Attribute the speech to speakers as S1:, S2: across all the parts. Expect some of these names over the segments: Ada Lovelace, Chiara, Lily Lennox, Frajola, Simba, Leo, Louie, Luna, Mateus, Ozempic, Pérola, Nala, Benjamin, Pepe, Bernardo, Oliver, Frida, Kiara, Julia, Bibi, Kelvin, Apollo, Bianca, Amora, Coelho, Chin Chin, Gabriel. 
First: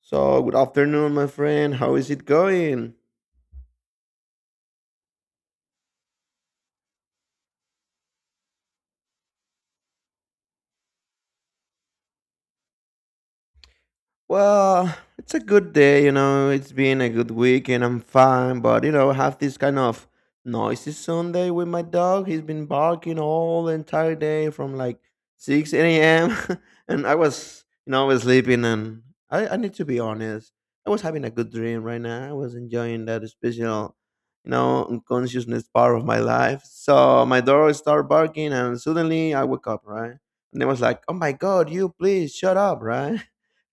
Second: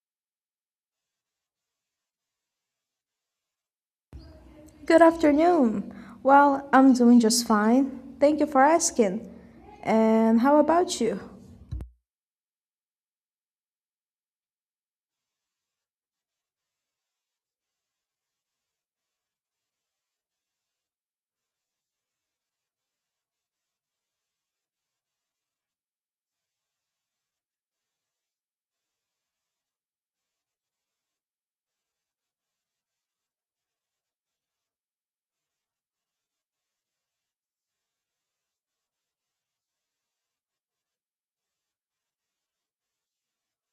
S1: So, good afternoon, my friend. How is it going?
S2: Good afternoon. Well, I'm doing just fine. Thank you for asking. And how about you?
S1: Well, it's a good day, you know. It's been a good week and I'm fine, but you know, I have this kind of noisy Sunday with my dog. He's been barking all the entire day from like 6 a.m. and I was, I was sleeping and I need to be honest. I was having a good dream right now. I was enjoying that special, unconsciousness part of my life. So my dog started barking and suddenly I woke up, right? And it was like, oh my God, you please shut up, right?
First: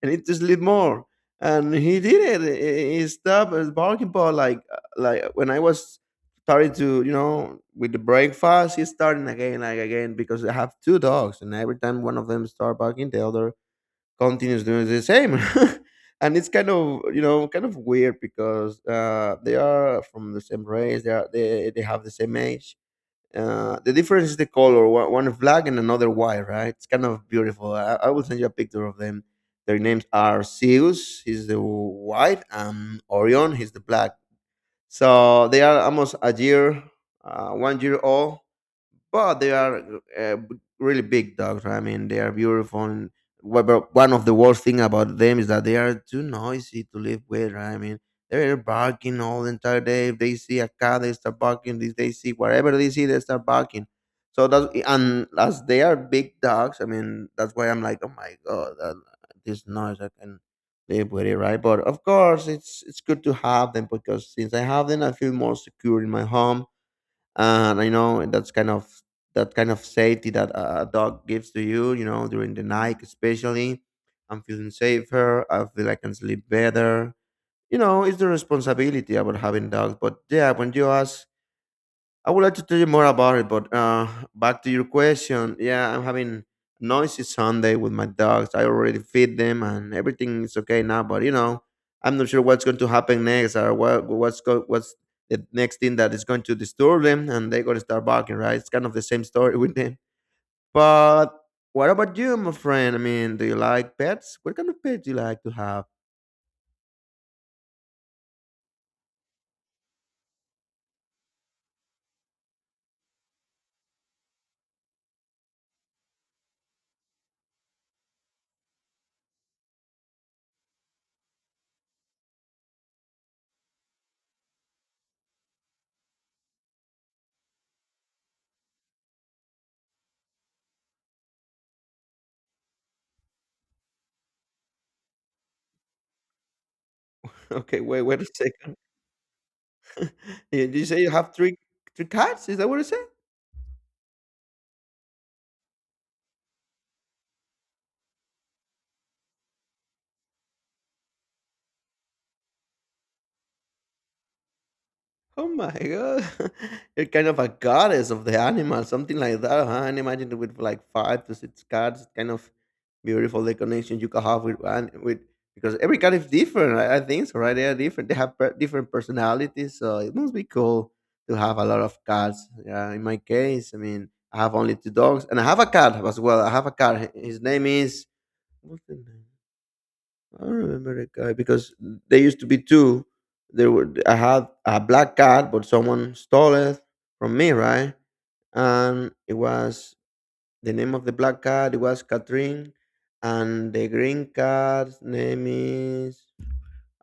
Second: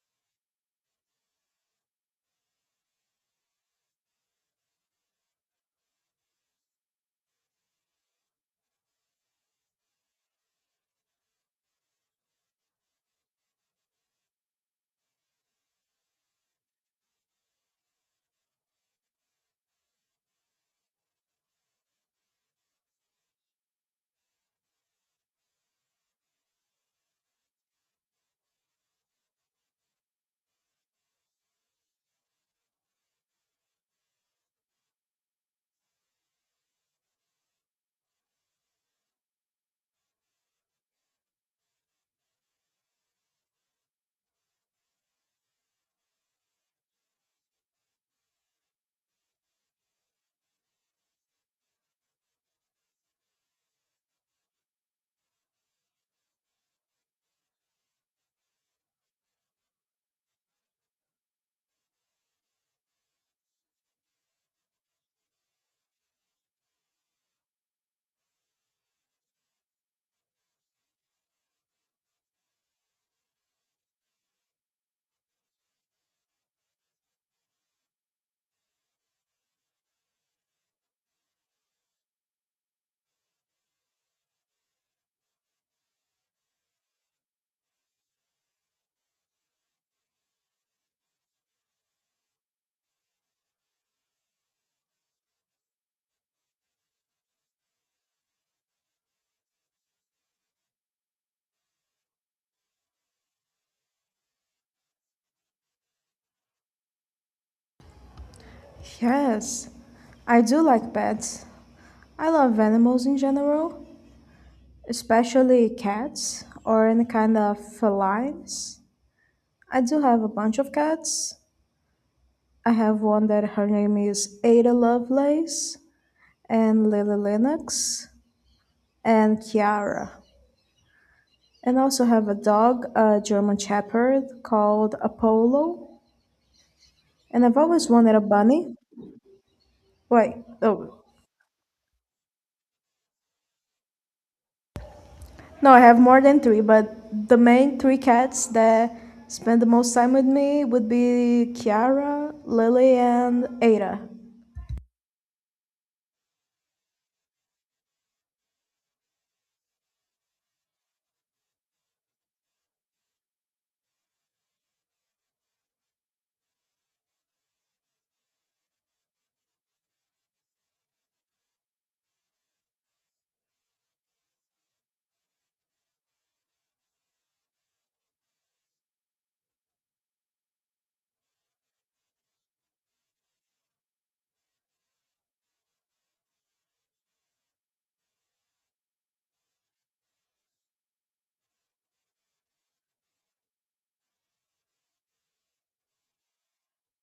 S1: I need to sleep more. And he did it. He stopped at the parking pot like when I was starting to with the breakfast. He's starting again, like again because I have two dogs, and every time one of them start barking, the other continues doing the same. And it's kind of kind of weird because they are from the same race. They are they have the same age. The difference is the color. One is black and another white, right? It's kind of beautiful. I will send you a picture of them. Their names are Zeus, he's the white, and Orion, he's the black. So they are almost a year, 1 year old, but they are uh, really big dogs, right? I mean, they are beautiful. And but one of the worst thing about them is that they are too noisy to live with, right? I mean, they're barking all the entire day. If they see a cat, they start barking. If they see whatever they see, they start barking. So that's and as they are big dogs, I mean, that's why I'm like, oh my god, this noise I can live with it, right? But of course, it's good to have them because since I have them, I feel more secure in my home and I know that's that kind of safety that a dog gives to you. You know, during the night, especially, I'm feeling safer. I feel I can sleep better. You know, it's the responsibility about having dogs. But yeah, when you ask I would like to tell you more about it, but back to your question, yeah, I'm having noisy Sunday with my dogs. I already feed them, and everything is okay now. But you know, I'm not sure what's going to happen next, or what's the next thing that is going to disturb them, and they're going to start barking, right? It's kind of the same story with them. But what about you, my friend? I mean, do you like pets? What kind of pets do you like to have?
S2: Yes, I do like pets. I love animals in general, especially cats or any kind of felines. I do have a bunch of cats. I have one that her name is Ada Lovelace, and Lily Lennox, and Kiara. And also have a dog, a German Shepherd called Apollo. And I've
S1: Okay,
S2: always wanted a
S1: wait a
S2: bunny.
S1: second.
S2: Wait,
S1: You say
S2: oh,
S1: you have three cats? Is that what it said?
S2: no, I have more than three, but the main three cats that spend the most time with me would be Kiara, Lily, and Ada.
S1: Oh my god. You're kind of a goddess of the animal, something like that, huh? And imagine it with like five to six cats, kind of beautiful the connection you can have with because every cat is different. I think so, right? They are different. They have different personalities, so it must be cool to have a lot of cats. Yeah, in my case, I mean, I have only two dogs, and I have a cat as well. I have a cat. His name is what's the name? I remember a guy because there used to be two. There were I had a black cat, but someone stole it from me, right? And it was the name of the black cat. It was Catherine, and the green cat's name is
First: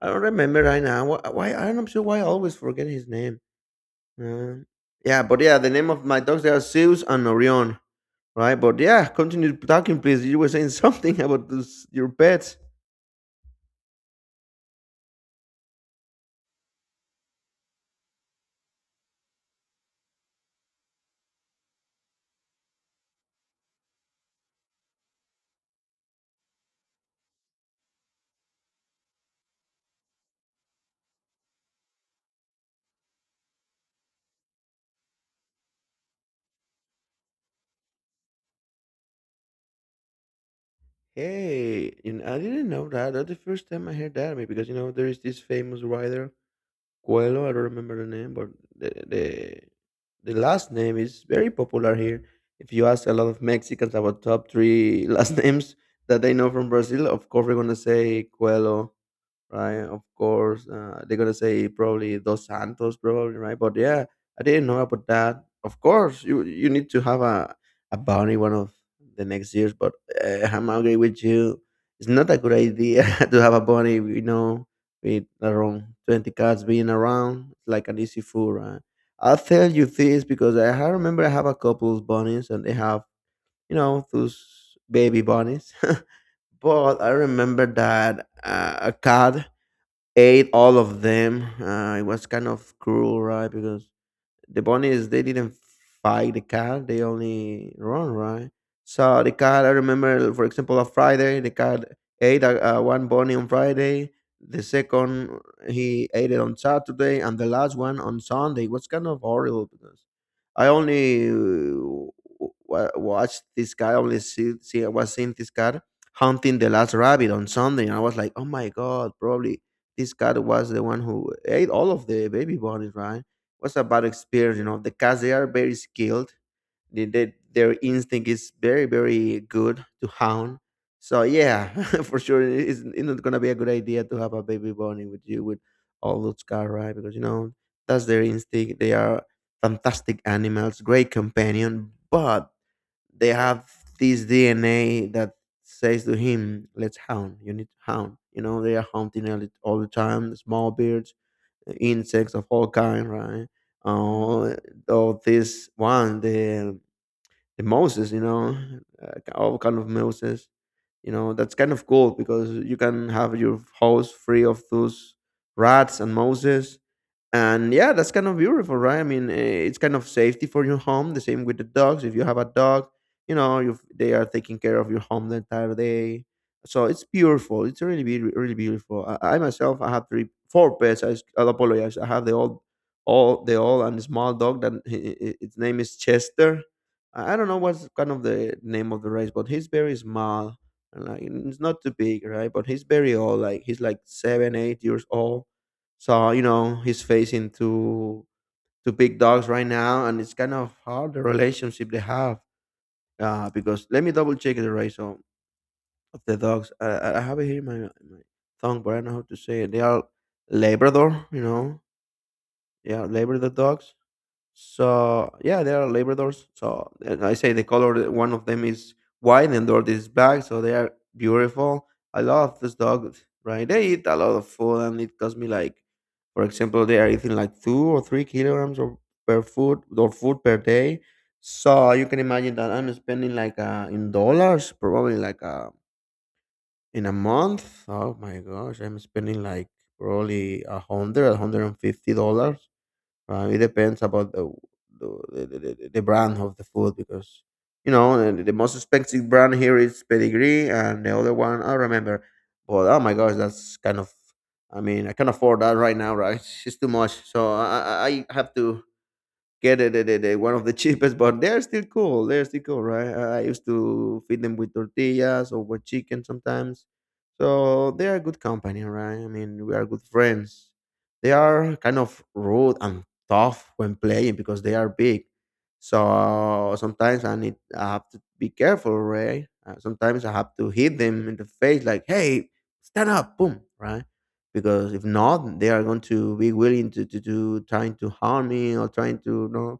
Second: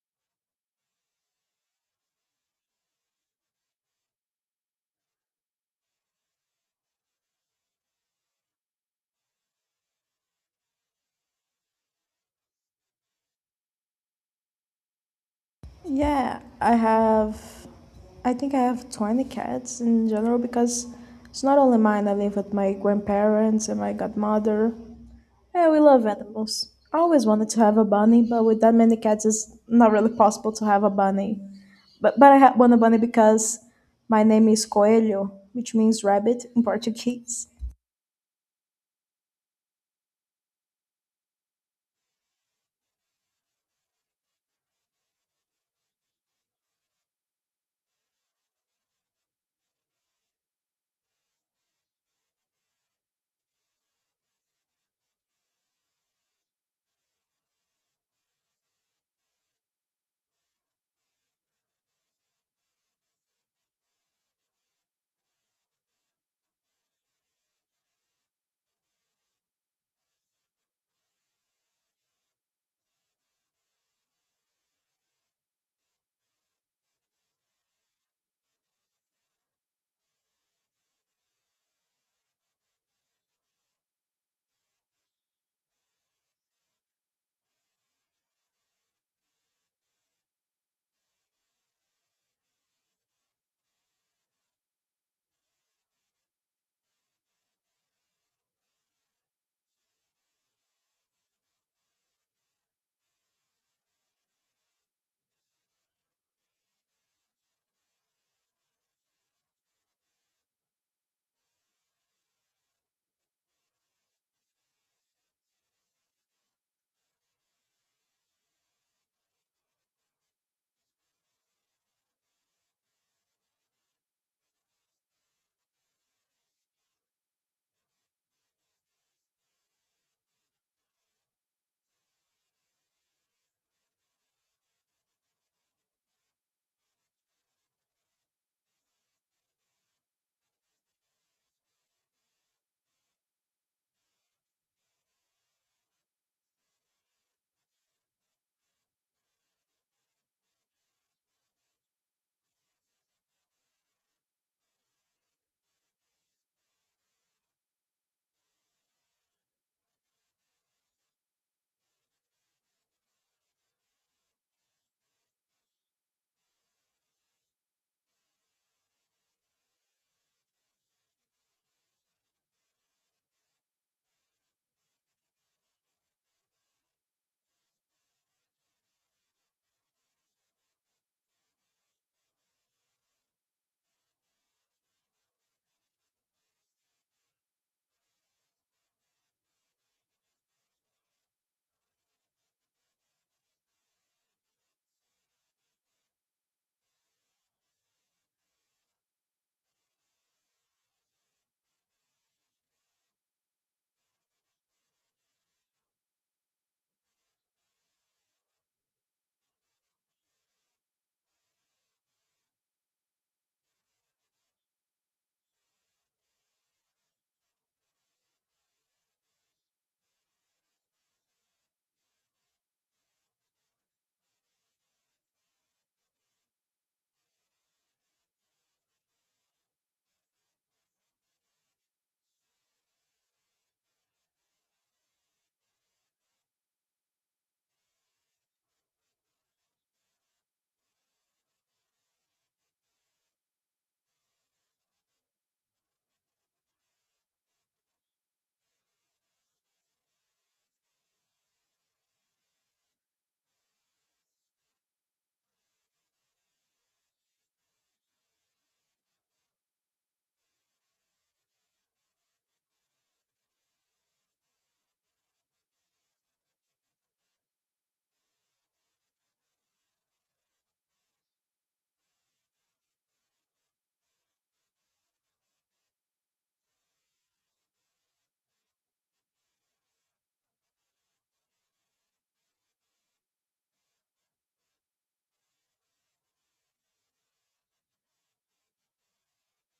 S1: I don't remember right now. Wh- Why I'm not sure why I always forget his name. Uh, yeah, but yeah, the name of my dogs, they are Zeus and Orion, right? But yeah, continue talking, please. You were saying something about this, your pets.
S2: Yeah, I think I have 20 cats in general because it's not only mine. I live with my grandparents and my godmother. Yeah, we love animals. I always wanted to have a bunny, but with that many cats, it's not really possible to have a bunny. But I had one bunny because my name is Coelho, which means rabbit in Portuguese.
S1: Hey, you know, I didn't know that. That's the first time I heard that. I mean, because you know, there is this famous writer, Coelho. I don't remember the name, but the the, the last name is very popular here. If you ask a lot of Mexicans about top three last names that they know from Brazil, of course we're gonna say Coelho, right? Of course, they're gonna say probably Dos Santos, probably, right? But yeah, I didn't know about that. Of course, you need to have a bounty one of the next years, but I'm agree with you. It's not a good idea to have a bunny, you know, with around 20 cats being around. It's like an easy fool, right? I'll tell you this because remember I have a couple's bunnies and they have, you know, those baby bunnies. But I remember that a cat ate all of them. It was kind of cruel, right? Because the bunny is they didn't fight the cat, they only run, right? So the cat, I remember, for example, on Friday the cat ate a one bunny on Friday, the second he ate it on Saturday, and the last one on Sunday was kind of horrible because I only watched this guy, see, I was seeing this cat hunting the last rabbit on Sunday, and I was like oh my god, probably this cat was the one who ate all of the baby bunnies, right? Was about experience, you know, the cats; they are very skilled. Their instinct is very, very good to hound. So yeah, for sure, it's not gonna be a good idea to have a baby bunny with you with all those cats, right? Because you know that's their instinct. They are fantastic animals, great companion, but they have this DNA that says to him, "Let's hound. You need to hound." You know, they are hunting all the time. Small birds, insects of all kind, right? Uh, the mouses, you know, all kind of mouses. You know, that's kind of cool because you can have your house free of those rats and mouses. And yeah, that's kind of beautiful, right? I mean, it's kind of safety for your home, the same with the dogs. If you have a dog, you know, you they are taking care of your home the entire day. So it's beautiful, it's really beautiful. I myself, I have 3 4 pets. I apologize, I have the old all the old and small dog that its name is Chester. I don't know what's kind of the name of the race, but he's very small and like it's not too big, right? But he's very old, like he's like 7 8 years old. So you know he's facing two big dogs right now, and it's kind of hard the relationship they have. Because let me double check the race of the dogs. I have it here in in my tongue, but I don't know how to say it. They are Labrador, you know. Yeah, Labrador dogs. So yeah, there are Labradors. So and I say the color. One of them is white, and the other is black. So they are beautiful. I love this dog, right? They eat a lot of food, and it cost me like, for example, they are eating like 2 or 3 kilograms of per food or food per day. So you can imagine that I'm spending like in dollars, probably like in a month. Oh my gosh, I'm spending like probably $150. It depends about the, the brand of the food, because you know the most expensive brand here is Pedigree, and the other one I remember. But oh my gosh, that's kind of I mean I can't afford that right now, right? It's too much, so I have to get the one of the cheapest, but they're still cool. They're still cool, right? I used to feed them with tortillas or with chicken sometimes. So they are good company, right? I mean, we are good friends. They are kind of rude and tough when playing because they are big. So sometimes I have to be careful, right? Sometimes I have to hit them in the face, like, "Hey, stand up!" Boom, right? Because if not, they are going to be willing to to trying to harm me or trying to you know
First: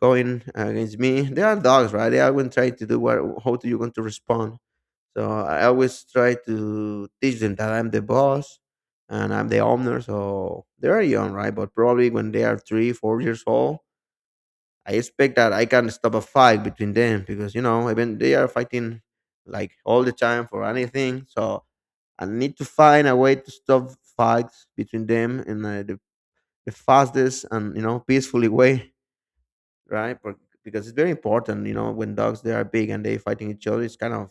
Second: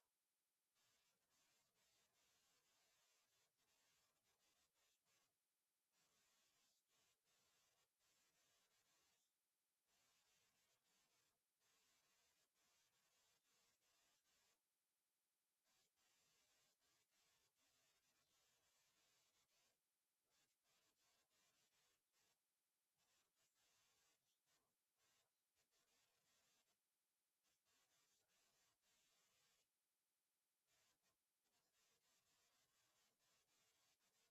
S1: going against me. They are dogs, right? They are going to try to do what how do you going to respond. So I always try to teach them that I'm the boss and I'm the owner. So they are young, right? But probably when they are three, 4 years old, I expect that I can stop a fight between them, because even they are fighting like all the time for anything. So and need to find a way to stop fights between them in the fastest and peacefully way, right. Because it's very important, when dogs they are big and they fighting each other, it's kind of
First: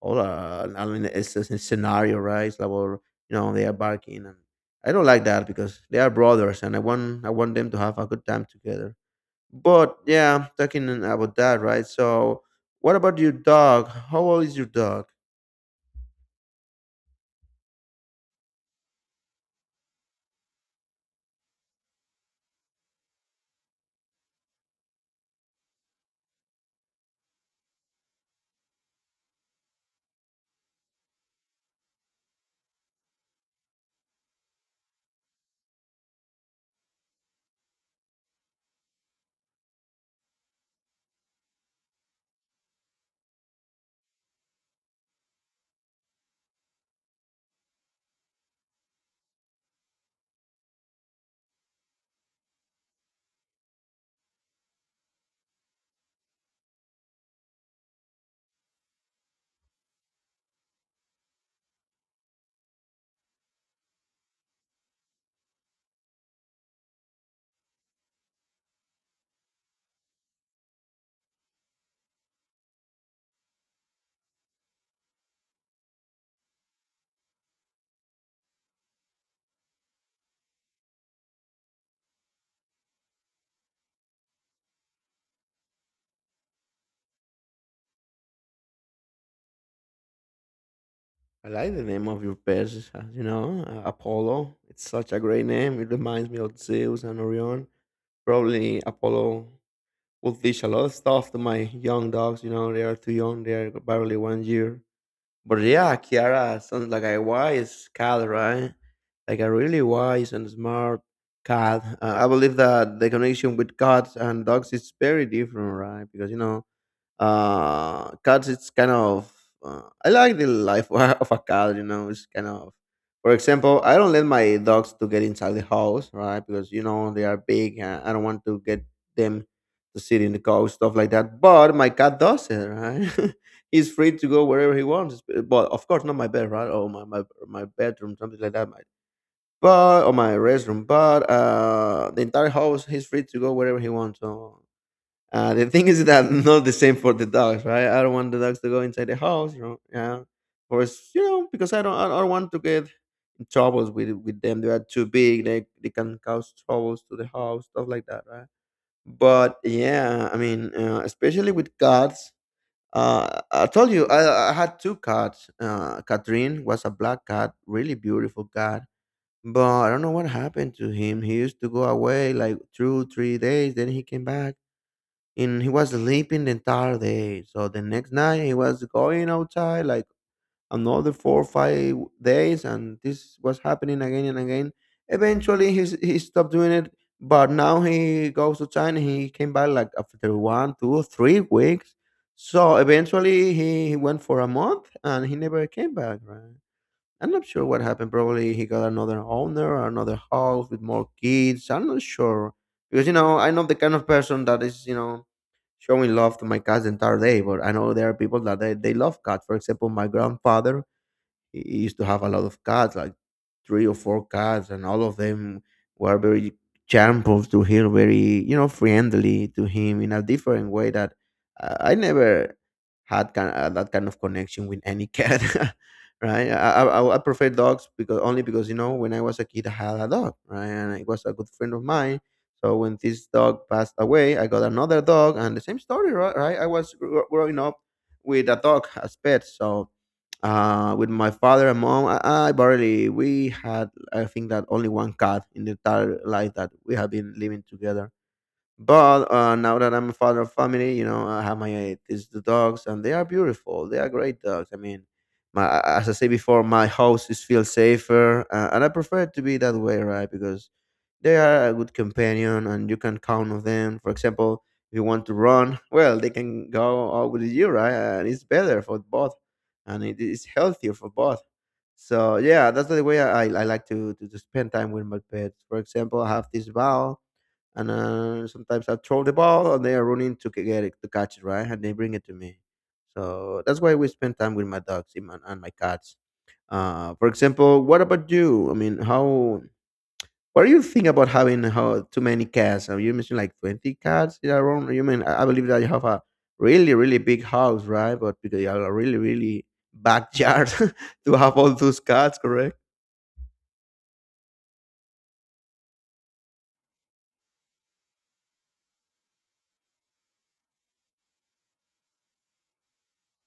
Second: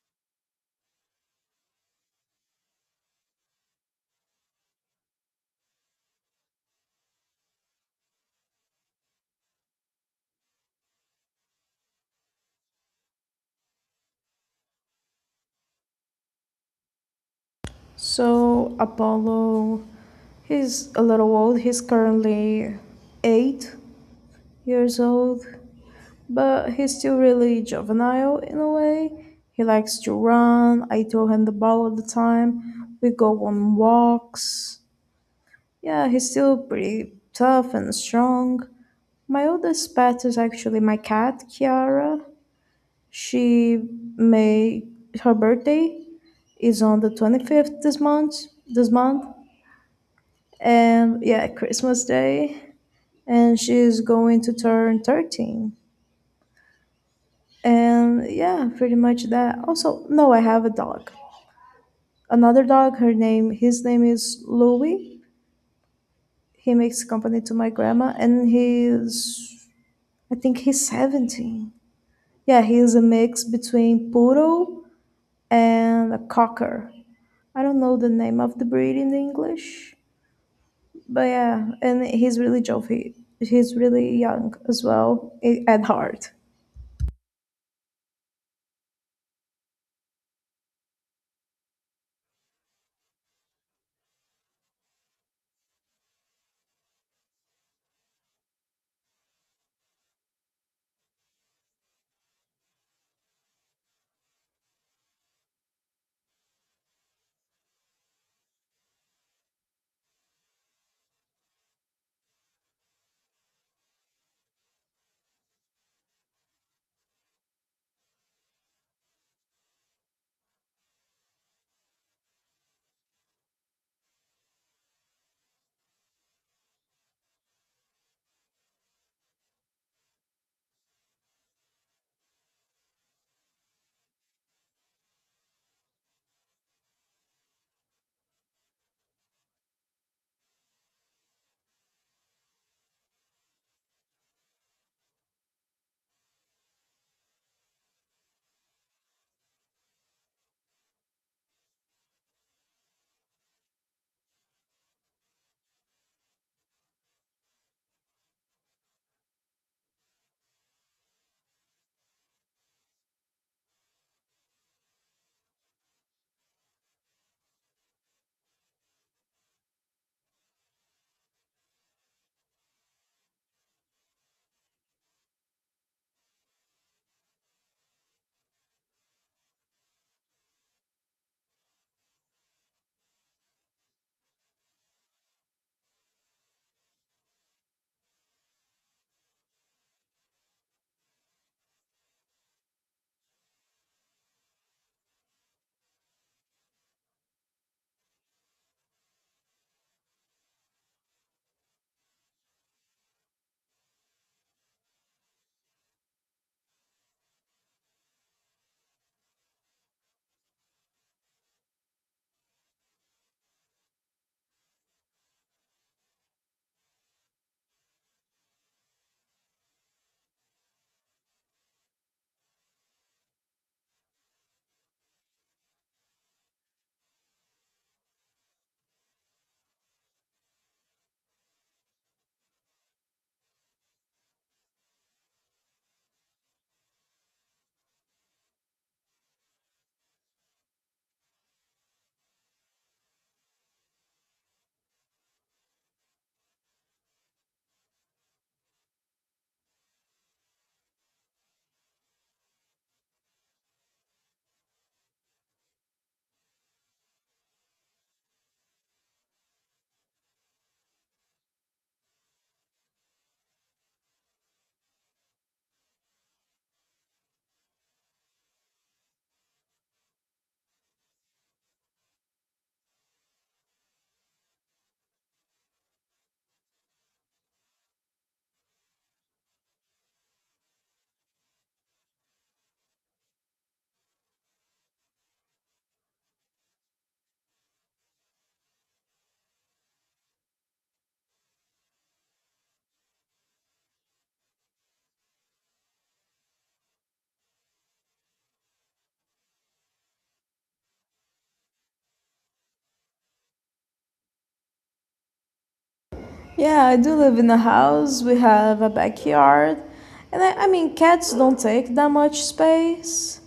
S1: all, I mean, it's a scenario, right, it's like, well, they are barking. And I don't like that, because they are brothers and i want them to have a good time together. But yeah, talking about that, right. So what about your dog? How old is your dog?
S2: So Apollo, he's a little old. He's currently 8 years old, but he's still really juvenile in a way. He likes to run. I throw him the ball all the time. We go on walks. Yeah, he's still pretty tough and strong. My oldest pet is actually my cat, Kiara. She may her birthday is on the 25th this month, and yeah, Christmas Day, and she's going to turn 13. And yeah, pretty much that. Also, no, I have a dog. Another dog, her name, his name is Louie. He makes company to my grandma, and I think he's 17. Yeah, he's a mix between poodle and a cocker. I don't know the name of the breed in English, but yeah, and he's really jovial. He's really young as well at heart.
S1: I like the name of your pets, Apollo. It's such a great name. It reminds me of Zeus and Orion. Probably Apollo will teach a lot of stuff to my young dogs. They are too young, they are barely 1 year. But yeah, Kiara sounds like a wise cat, right? Like a really wise and smart cat. I believe that the connection with cats and dogs is very different, right? Because, cats, it's kind of, I like the life of a cat, it's kind of. For example, I don't let my dogs to get inside the house, right, because they are big and I don't want to get them to sit in the couch, stuff like that. But my cat does it, right. He's free to go wherever he wants, but of course not my bed, right, or my bedroom, something like that. My, but or my restroom. But the entire house, he's free to go wherever he wants. So, the thing is that not the same for the dogs, right? I don't want the dogs to go inside the house. Yeah, or it's, because I don't want to get in troubles with them. They are too big. They can cause troubles to the house, stuff like that, right? But yeah, I mean, especially with cats. I told you I had two cats. Catherine was a black cat, really beautiful cat. But I don't know what happened to him. He used to go away like two, 3 days, then he came back and he was sleeping the entire day. So the next night he was going outside like another 4 or 5 days, and this was happening again and again. Eventually he stopped doing it, but now he goes to China. He came back like after one, two, 3 weeks. So eventually he went for a month and he never came back, right. I'm not sure what happened. Probably he got another owner or another house with more kids. I'm not sure, because I know the kind of person that is, showing love to my cats the entire day. But I know there are people that they love cats. For example, my grandfather, he used to have a lot of cats, like three or four cats, and all of them were very charmful to him, very friendly to him, in a different way that I never had kind that kind of connection with any cat. Right, I prefer dogs, because only because when I was a kid I had a dog, right, and it was a good friend of mine. So when this dog passed away, I got another dog, and the same story, right? I was growing up with a dog as pet. So, with my father and mom, I barely, we had, I think that only one cat in the entire life that we have been living together. But now that I'm a father of family, I have my these the dogs, and they are beautiful. They are great dogs. I mean, my, as I say before, my house is feel safer, and I prefer it to be that way, right? Because they are a good companion, and you can count on them. For example, if you want to run, well, they can go out with you, right? And it's better for both, and it is healthier for both. So yeah, that's the way I like to, to spend time with my pets. For example, I have this ball, and, sometimes I throw the ball, and they are running get it, to catch it, right? And they bring it to me. So that's why we spend time with my dogs and my cats. For example, what about you? I mean, how? What do you think about having how too many cats? Are you mentioned like 20 cats around? You mean, I believe that you have a really really big house, right? But because you have a really really backyard to have all those cats, correct?
S2: Yeah, I do live in a house. We have a backyard. And I mean, cats don't take that much space.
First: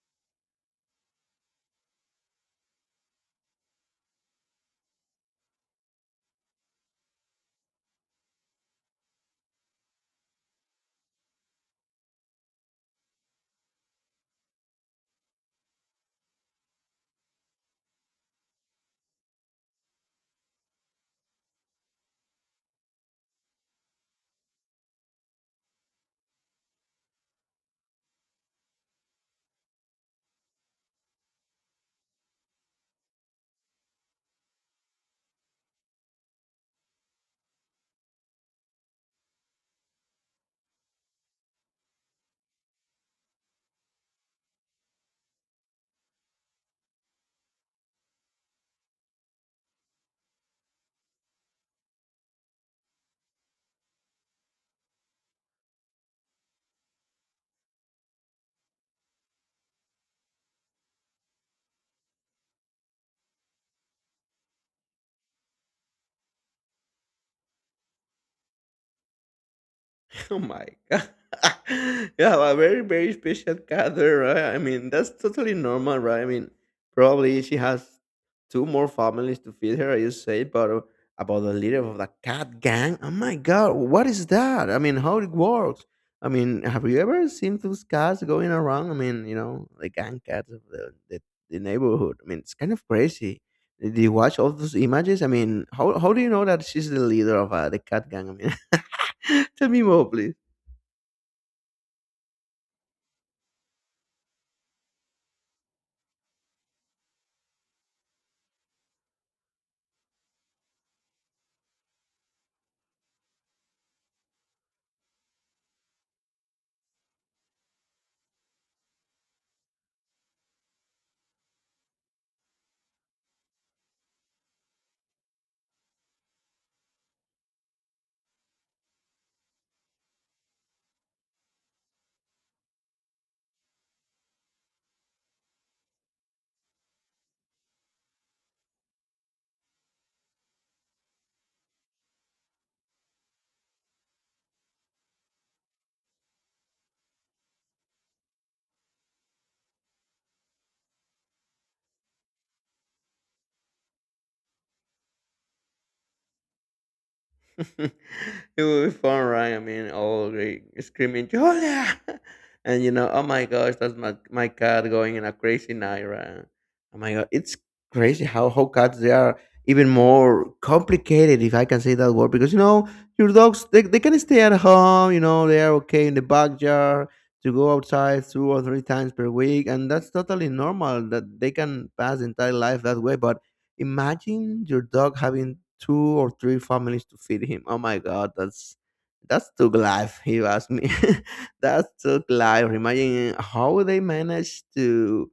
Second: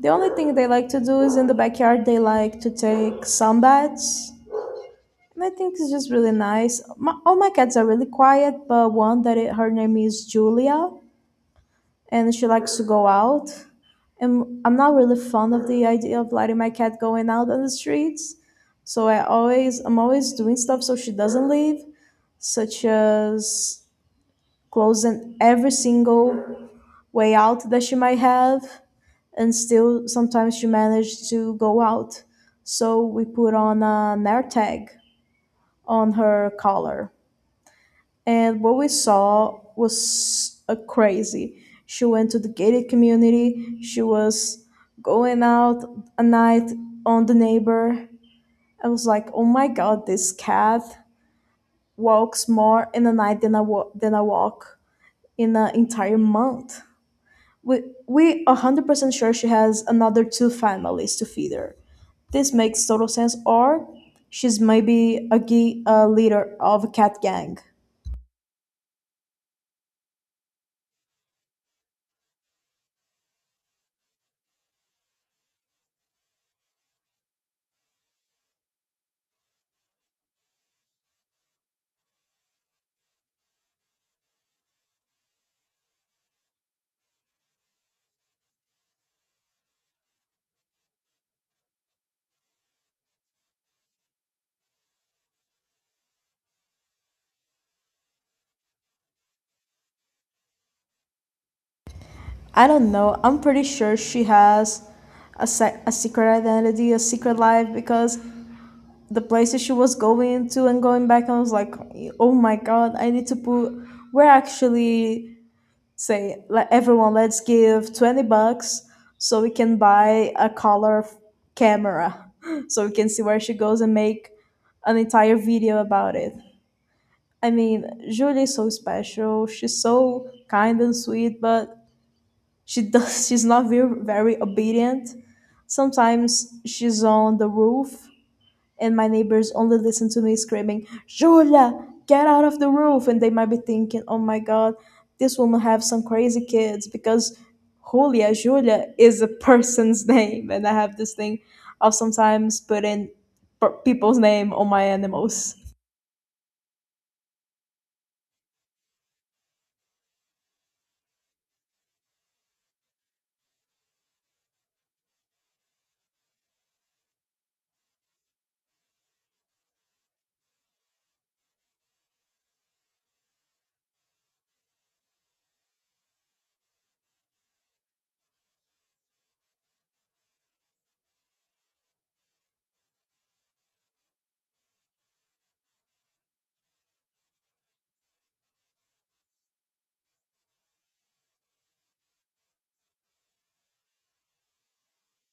S2: The only thing they like to do is in the backyard, they like to take sun baths. And I think it's just really nice. All my cats are really quiet, but one that her name is Julia, and she likes to go out. And I'm not really fond of the idea of letting my cat going out on the streets. So I'm always doing stuff so she doesn't leave, such as closing every single way out that she might have, and still sometimes she managed to go out. So we put on an air tag on her collar, and what we saw was crazy. She went to the gated community. She was going out a night on the neighbor. I was like, oh my god, this cat walks more in a night than I walk in an entire month. We 100% sure she has another two families to feed her. This makes total sense. Or she's maybe a leader of a cat gang.
S1: Oh my god. Yeah, a very, very special gather, right? I mean, that's totally normal, right? I mean, probably she has two more families to feed her, you say, but, about the leader of the cat gang? Oh my god, what is that? I mean, how it works? I mean, have you ever seen those cats going around? I mean, the gang cats of the neighborhood. I mean, it's kind of crazy. Did you watch all those images? I mean, how do you know that she's the leader of, the cat gang? I mean, tell me more, please.
S2: I don't know. I'm pretty sure she has a secret identity, a secret life, because the places she was going to and going back, I was like, oh my god, I need to put. We're actually say like everyone, let's give $20 so we can buy a color camera, so we can see where she goes and make an entire video about it. I mean, Julie is so special. She's so kind and sweet, but she does she's not very, very obedient. Sometimes she's on the roof, and my neighbors only listen to me screaming, "Julia, get out of the roof!" And they might be thinking, oh my god, this woman have some crazy kids because Julia is a person's name, and I have this thing of sometimes putting people's name on my animals.
S1: It will be fun, right? I mean, all like, screaming Julia, and oh my gosh, that's my cat going in a crazy night, right? Oh my god, it's crazy how cats they are even more complicated, if I can say that word, because your dogs they can stay at home, they are okay in the backyard to go outside two or three times per week, and that's totally normal that they can pass entire life that way. But imagine your dog having two or three families to feed him. Oh my god, that's took life, if you ask me. That's took life. Imagine how they manage to,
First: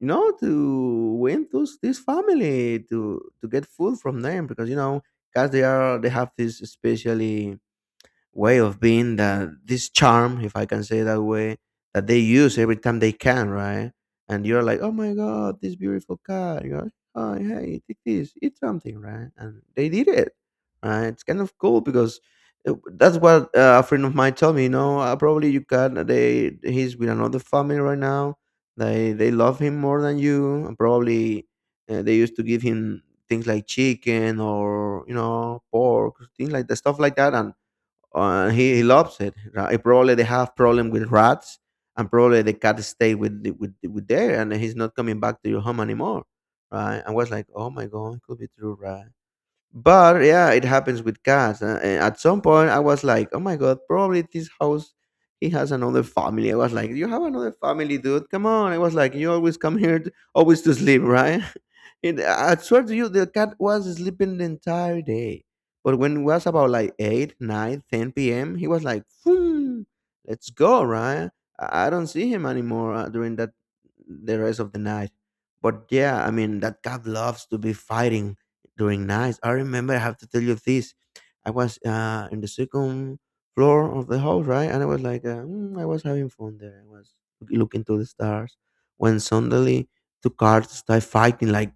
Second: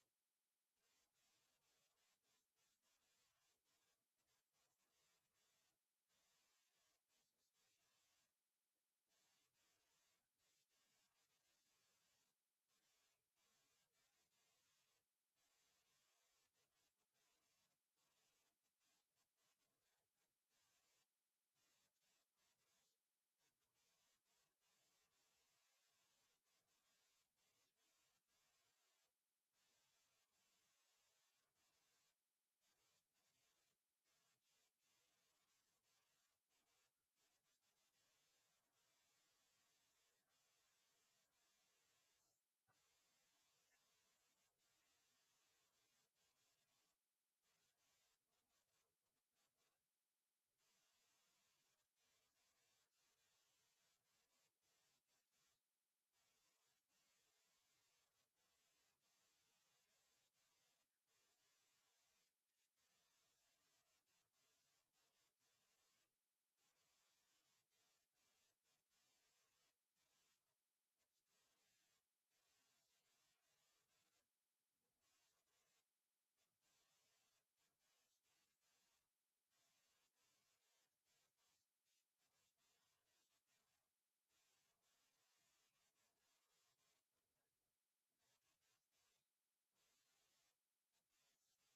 S1: to win those this family to get food from them, because cats, they have this especially way of being, that this charm, if I can say that way, that they use every time they can, right. And you're like, oh my god, this beautiful car. You're like, oh hey, take this, eat something, right. And they did it, right. It's kind of cool, because, that's what, a friend of mine told me, probably you can they he's with another family right now. They love him more than you, and probably, they used to give him things like chicken or, pork, things like, the stuff like that. And, he loves it, right. Probably they have problem with rats, and probably the cat stay with there, and he's not coming back to your home anymore, right? I was like, oh my god, it could be true, right? But yeah, it happens with cats. And at some point, I was like, "Oh my god, probably this house, he has another family." I was like, "You have another family, dude? Come on!" I was like, "You always come here, always to sleep, right?" And I swear to you, the cat was sleeping the entire day. But when it was about like 8, 9, 10 p.m., he was like, "Phoom, let's go, right?" I don't see him anymore, during that the rest of the night. But yeah, I mean, that cat loves to be fighting, doing nice. I remember, I have to tell you this. I was, in the second floor of the house, right? And I was like, I was having fun there. I was looking to the stars when suddenly two cars started fighting." Like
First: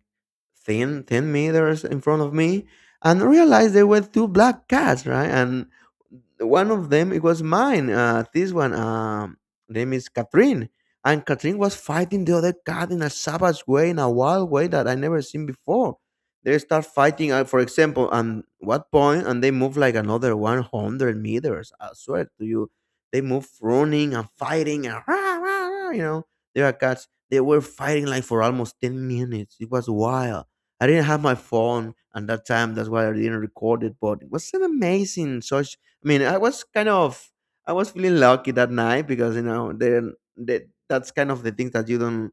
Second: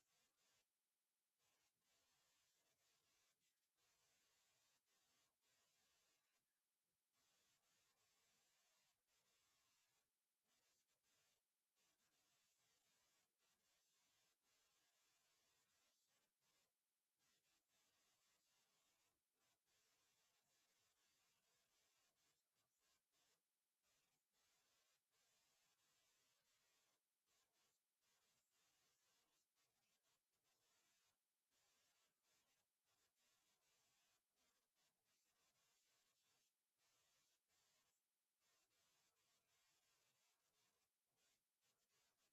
S1: thin meters in front of me, and realized there were two black cats, right? And one of them, it was mine, this one, name is Catherine. And Catherine was fighting the other cat in a savage way, in a wild way that I never seen before. They start fighting, for example, on what point, and they move like another 100 meters, I swear to you. They move running and fighting and rah, rah, rah, they are cats. They were fighting like for almost 10 minutes. It was wild. I didn't have my phone at that time. That's why I didn't record it. But it was an amazing such. I mean, I was kind of I was feeling lucky that night, because you know, then that that's kind of the things that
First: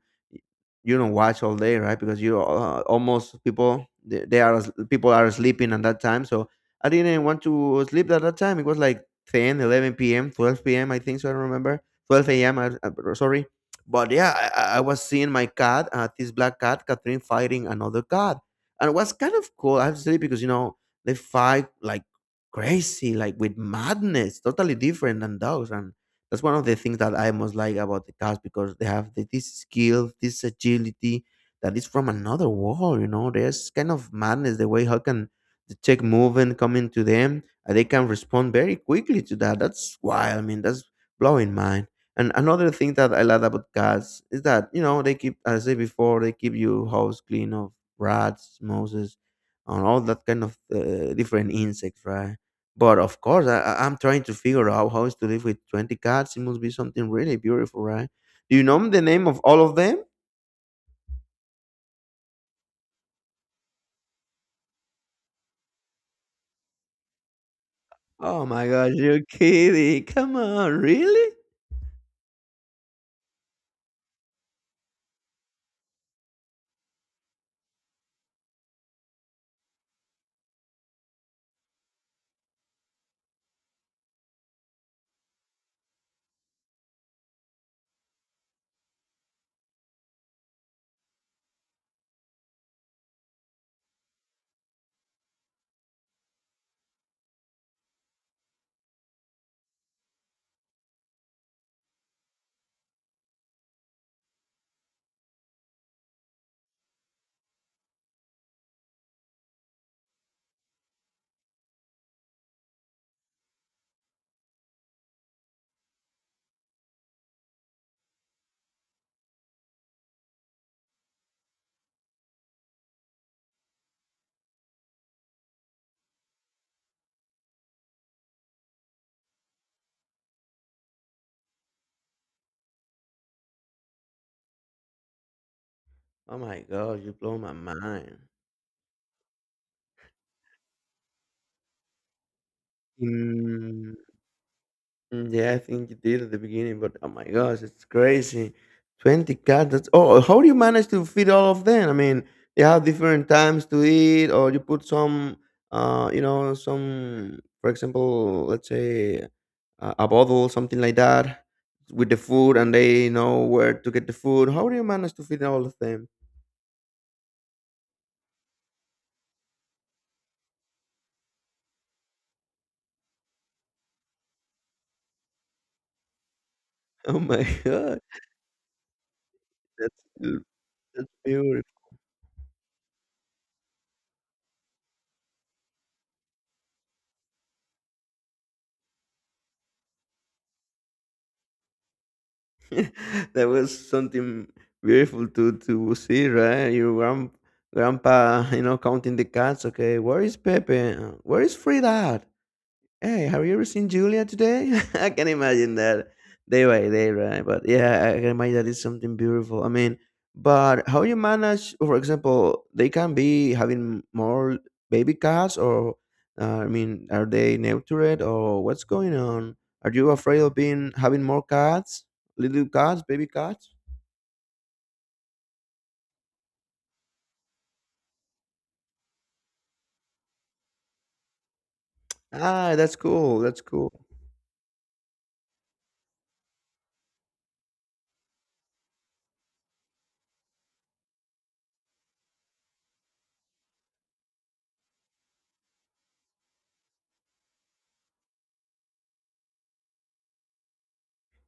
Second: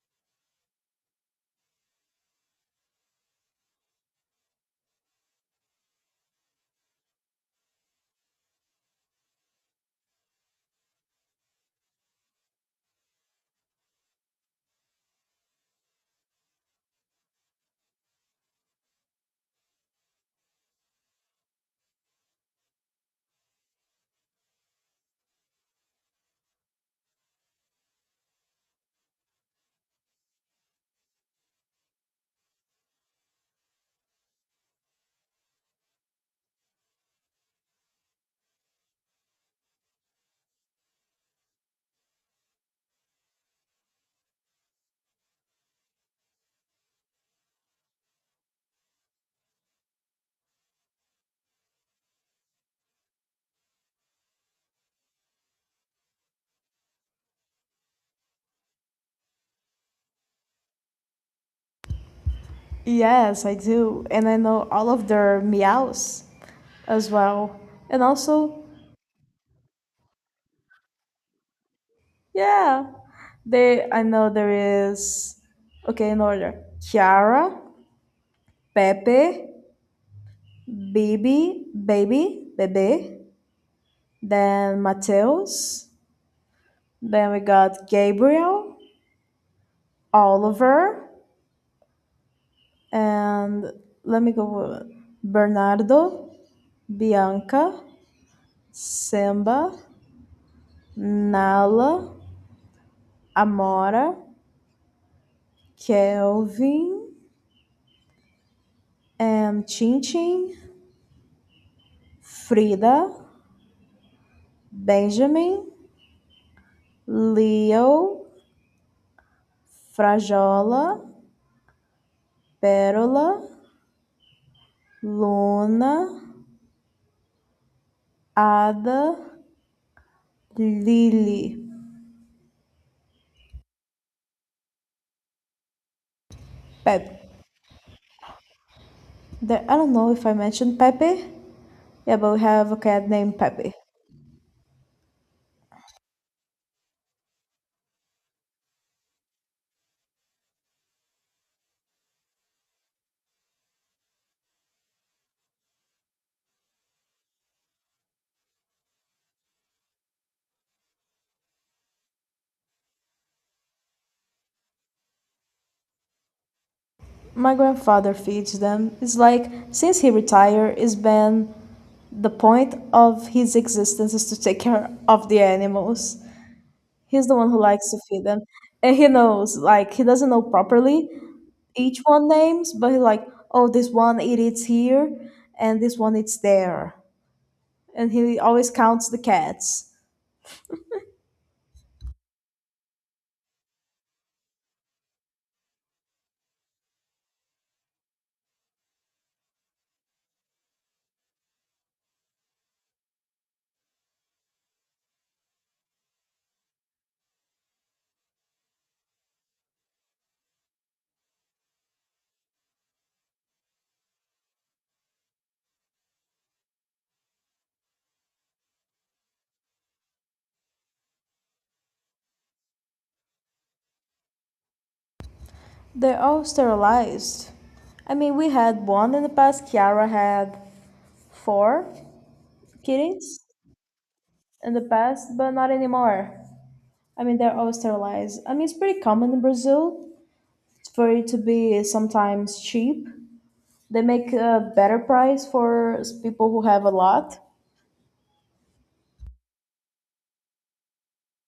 S1: you don't watch all day, right? Because you almost people they are as- people are sleeping at that time. So I didn't want to sleep at that time. It was like 10, 11 p.m., 12 p.m., I think so. I don't remember, 12 a.m., sorry. But yeah, I was seeing my cat, this black cat, Catherine, fighting another cat, and it was kind of cool, I have to say, because you know they fight like crazy, like with madness, totally different than dogs. And that's one of the things that I most like about the cats, because they have this skill, this agility that is from another world. You know, there's kind of madness the way how can the check movement coming to them, and they can respond very quickly to that. That's wild. I mean, that's blowing mind. And another thing that I love about cats is that, you know, they keep, as I said before, they keep your house clean of rats, mouses, and all that kind of different insects, right? But of course, I'm trying to figure out how is to live with 20 cats. It must be something really beautiful, right? Do you know the name of all of them?
S2: Yes, I do. And I know all of their meows as well. And
S1: Oh
S2: also,
S1: my gosh, you're kidding. Come on, really?
S2: yeah. They I know there is, okay, in order: Chiara, Pepe, Bibi, baby, Bebe, then Mateus, then we got Gabriel, Oliver, and let me go with Bernardo, Bianca, Simba, Nala, Amora, Kelvin, and Chin Chin, Frida, Benjamin, Leo, Frajola, Pérola, Luna, Ada, Lily,
S1: Oh my gosh, you
S2: Pepe.
S1: blow my mind.
S2: There, I don't know if I mentioned Pepe. Yeah, but we have a cat named Pepe.
S1: Mm, Yeah, I think you did at the beginning, but oh my gosh, it's crazy. 20 cats. That's oh, how do you manage to feed all of them? I mean, they have different times to eat, or you put some, you know, some, for example, let's say a bottle, something like that, with the food, and they know where to get the food. How do you manage to feed all of them?
S2: My grandfather feeds them. It's like since he retired, it's been the point of his existence is to take care of the animals.
S1: Oh
S2: He's the
S1: my
S2: one who likes to
S1: god,
S2: feed them. And he knows, like he doesn't
S1: that's
S2: know
S1: that's
S2: properly,
S1: beautiful.
S2: each one names, but he like, oh, this one it is here, and this one it's there, and he always counts the cats.
S1: That was something beautiful to see, right? Your grand, grandpa, you know, counting the cats. Okay, where is Pepe? Where is Frida? Hey, have you ever seen Julia today? I can imagine that day by day, right? But yeah, I can imagine that it's something beautiful. I mean, but how you manage, for example, they can be having more baby cats, or I mean, are they neutered, or what's going on? Are you afraid of being having more cats, little cats, baby cats?
S2: They're all sterilized. I mean, we had one in the past. Kiara had four
S1: Ah, that's
S2: kittens
S1: cool. That's cool.
S2: in the past, but not anymore. I mean, they're all sterilized. I mean, it's pretty common in Brazil for it to be sometimes cheap. They make a better price for people who have a lot.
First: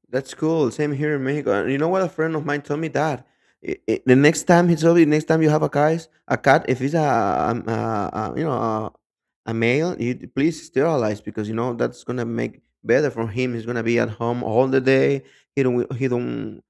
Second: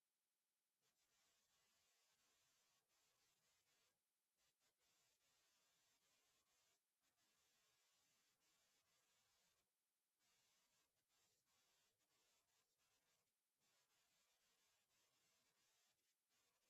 S1: That's cool. Same here in Mexico. And you know what? A friend of mine told me that I the next time, he told me, next time you have a guys, a cat, if it's um, a, a you know a male, you d- please sterilize, because you know that's gonna make better for him. He's gonna be at home all the day. He don't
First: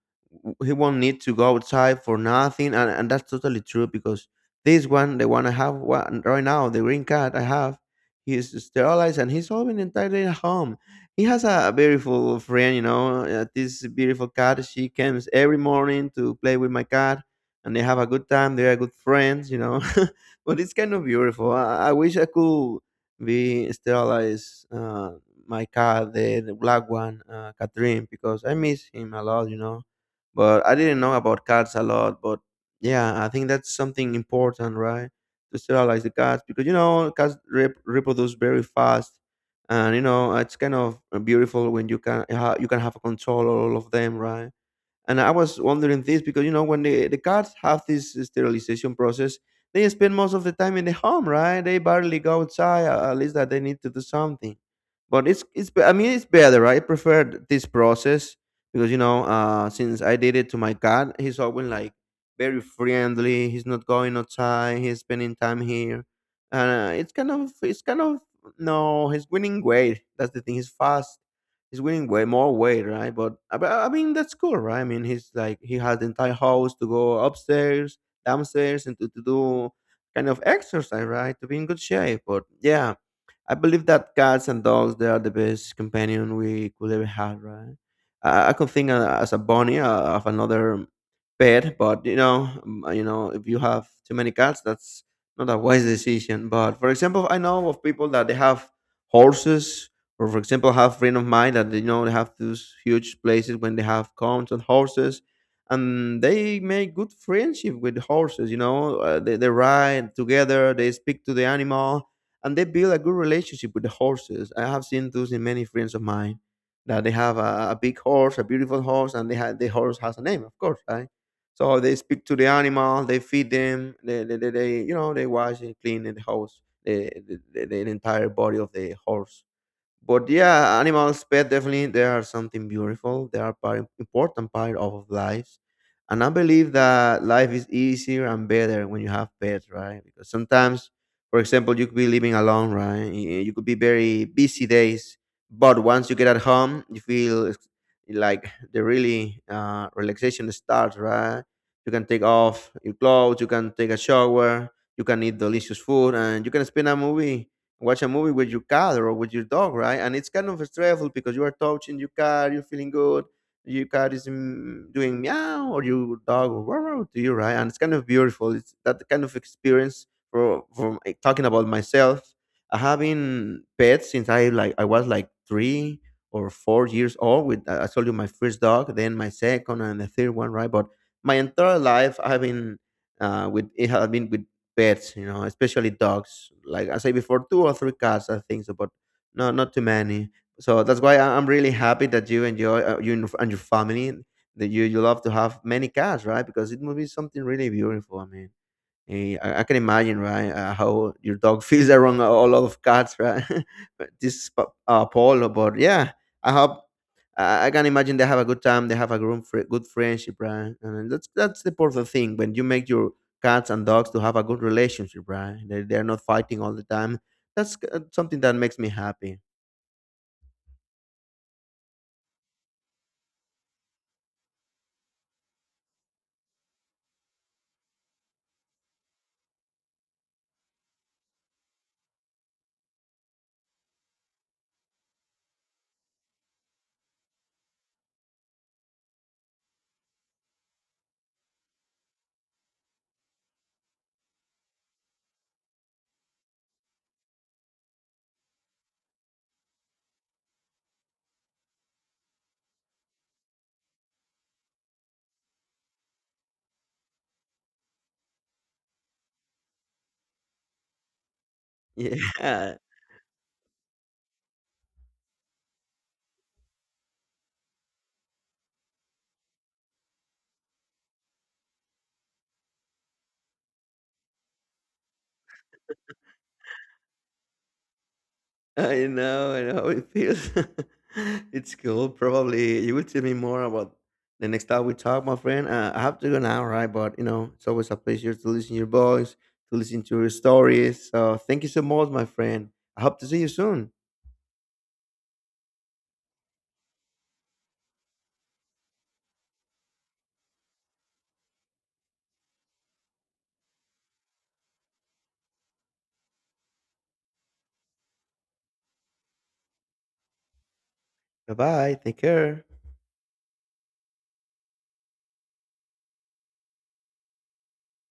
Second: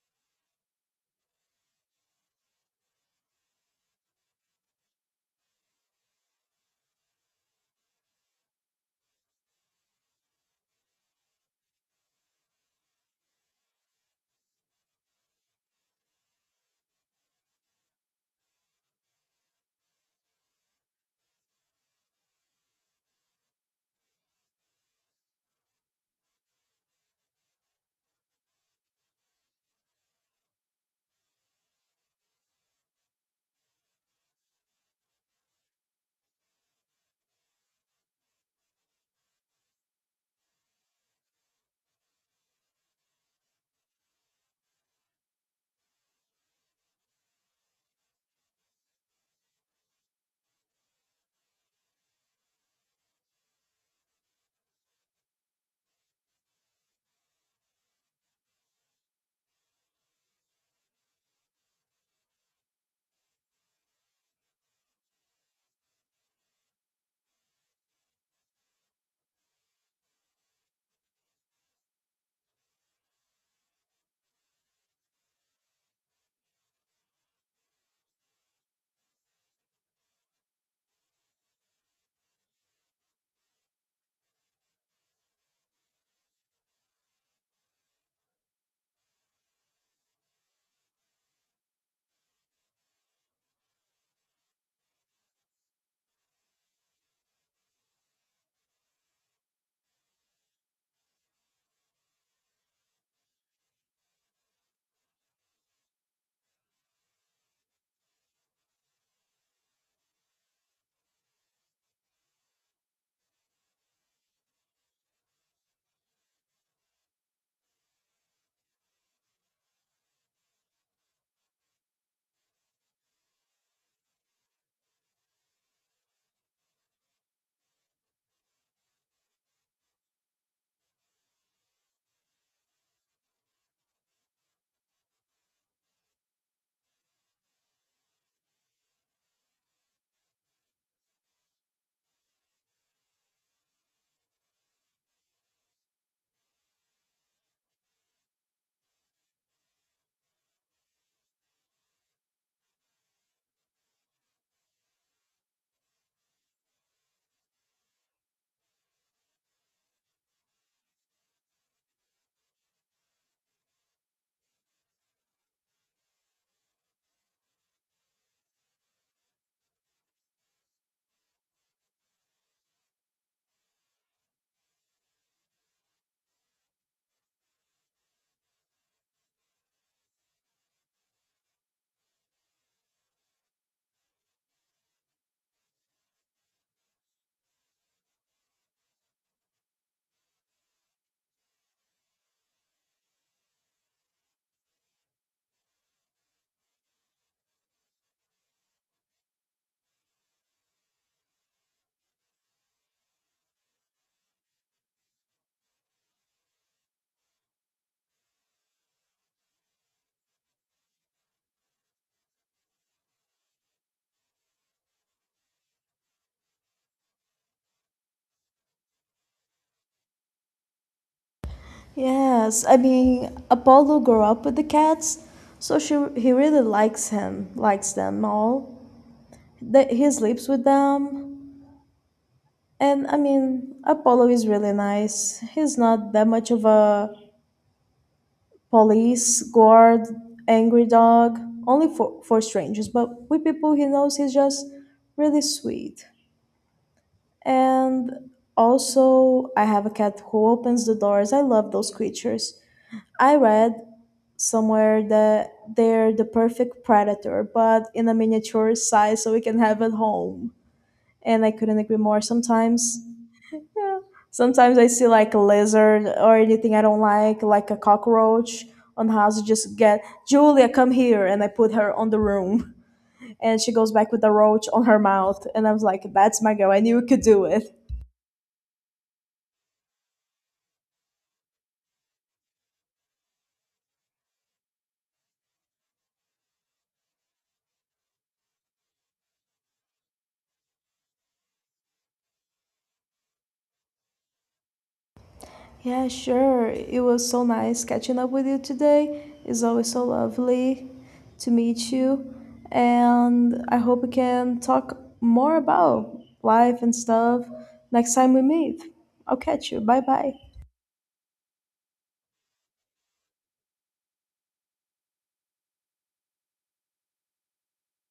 S1: he won't need to go outside for nothing. And that's totally true, because this one, the one I have one right now, the green cat I have, he's sterilized and he's all been entire day at home. He has a beautiful friend, you know, this beautiful cat. She comes every morning to play with my cat, and they have a good time. They are good friends, you know. But it's kind of beautiful. I wish I could be sterilize my cat, the black one, Catherine, because I miss him a lot, you know. But I didn't know about cats a lot. But yeah, I think that's something important, right? To sterilize the cats, because you know cats rep- reproduce very fast, and you know it's kind of beautiful when you can ha- you can have control all of them, right? And I was wondering this because you know when the cats have this sterilization process, they spend most of the time in the home, right? They barely go outside. At least that they need to do something. But it's be- I mean it's better, right? I prefer this process, because you know since I did it to my cat, he's always like very friendly. He's not going outside. He's spending time here, and it's kind of no. He's winning weight. That's the thing. He's fast he's winning way more weight, right? But I mean, that's cool, right? I mean, he's like he has the entire house to go upstairs, downstairs, and to do kind of exercise, right? To be in good shape. But yeah, I believe that cats and dogs they are the best companion we could ever have, right? I could think as a bunny of another pet, but you know, if you have too many cats, that's not a wise decision. But for example, I know of people that they have horses, or for example, have friend of mine that you know they have those huge places when they have cows and horses. And they make good friendship with horses, you know. They, ride together. They speak to the animal and they build a good relationship with the horses. I have seen those in many friends of mine that they have a big horse, a beautiful horse, and they have the horse has a name, of course, right? So they speak to the animal, they feed them, they you know they wash and clean the house, the entire body of the horse. But yeah, animals, pet, definitely they are something beautiful. They are part important part of lives, and I believe that life is easier and better when you have pets, right? Because sometimes, for example, you could be living alone, right? Y- You could be very busy days, but once you get at home, you feel it's like the really relaxation starts, right? You can take off your clothes, you can take a shower, you can eat delicious food, and you can spend a movie watch a movie with your cat or with your dog, right? And it's kind of stressful because you are touching your cat, you're feeling good, your cat is mm, doing meow, or your dog wow wow to you, right? And it's kind of beautiful. It's that kind of experience for from eh, talking about myself. I having pets since I like I was like 3 or 4 years old. With I told you my first dog, then my second and the third one, right? But my entire life I've been with it has been with pets, you know, especially dogs. Like I say before, two or three cats, I think so, but no, not too many. So that's why I'm really happy that you enjoy you and your family that you love to have many cats, right? Because it would be something really beautiful. I mean. Eh, I can imagine, right, how your dog feels around a lot of cats, right? But this is pa- Paulo, but yeah, I hope I can imagine they have a good time. They have a good, fri good friendship, right? And that's the important thing, when you make your cats and dogs to have a good relationship, right? They they're not fighting all the time. That's something that makes me happy.
S2: Yes, I mean Apollo grew up with the cats, so she he really likes him, likes them all. That he sleeps with them, and I mean Apollo is really nice. He's not that much of a police guard, angry dog. Only for strangers, but with people he knows, he's just really sweet. And also, I have a cat who opens the doors. I love those creatures. I read somewhere that they're the perfect predator, but in a miniature size so we can have at home. And I couldn't agree more.
S1: Yeah.
S2: Yeah, sometimes I see like a lizard or anything I don't like a cockroach on the house. I just get Julia, come here, and I put her on the room, and she goes back with the roach on her mouth, and I was like, that's my girl. I knew you could do it.
S1: I know how it feels. It's cool. Probably you will tell me more about the next time we talk, my friend. I have to go now, right? But you know, it's always a pleasure to listen to your voice, to listen to your stories. So thank you so much, my friend. I hope to see you soon.
S2: Yeah, sure. It was so nice catching up with you today. It's always so lovely to meet you. And I hope we can talk more about life and stuff next time we meet. I'll catch you. Bye bye.
S1: Bye bye. Take care.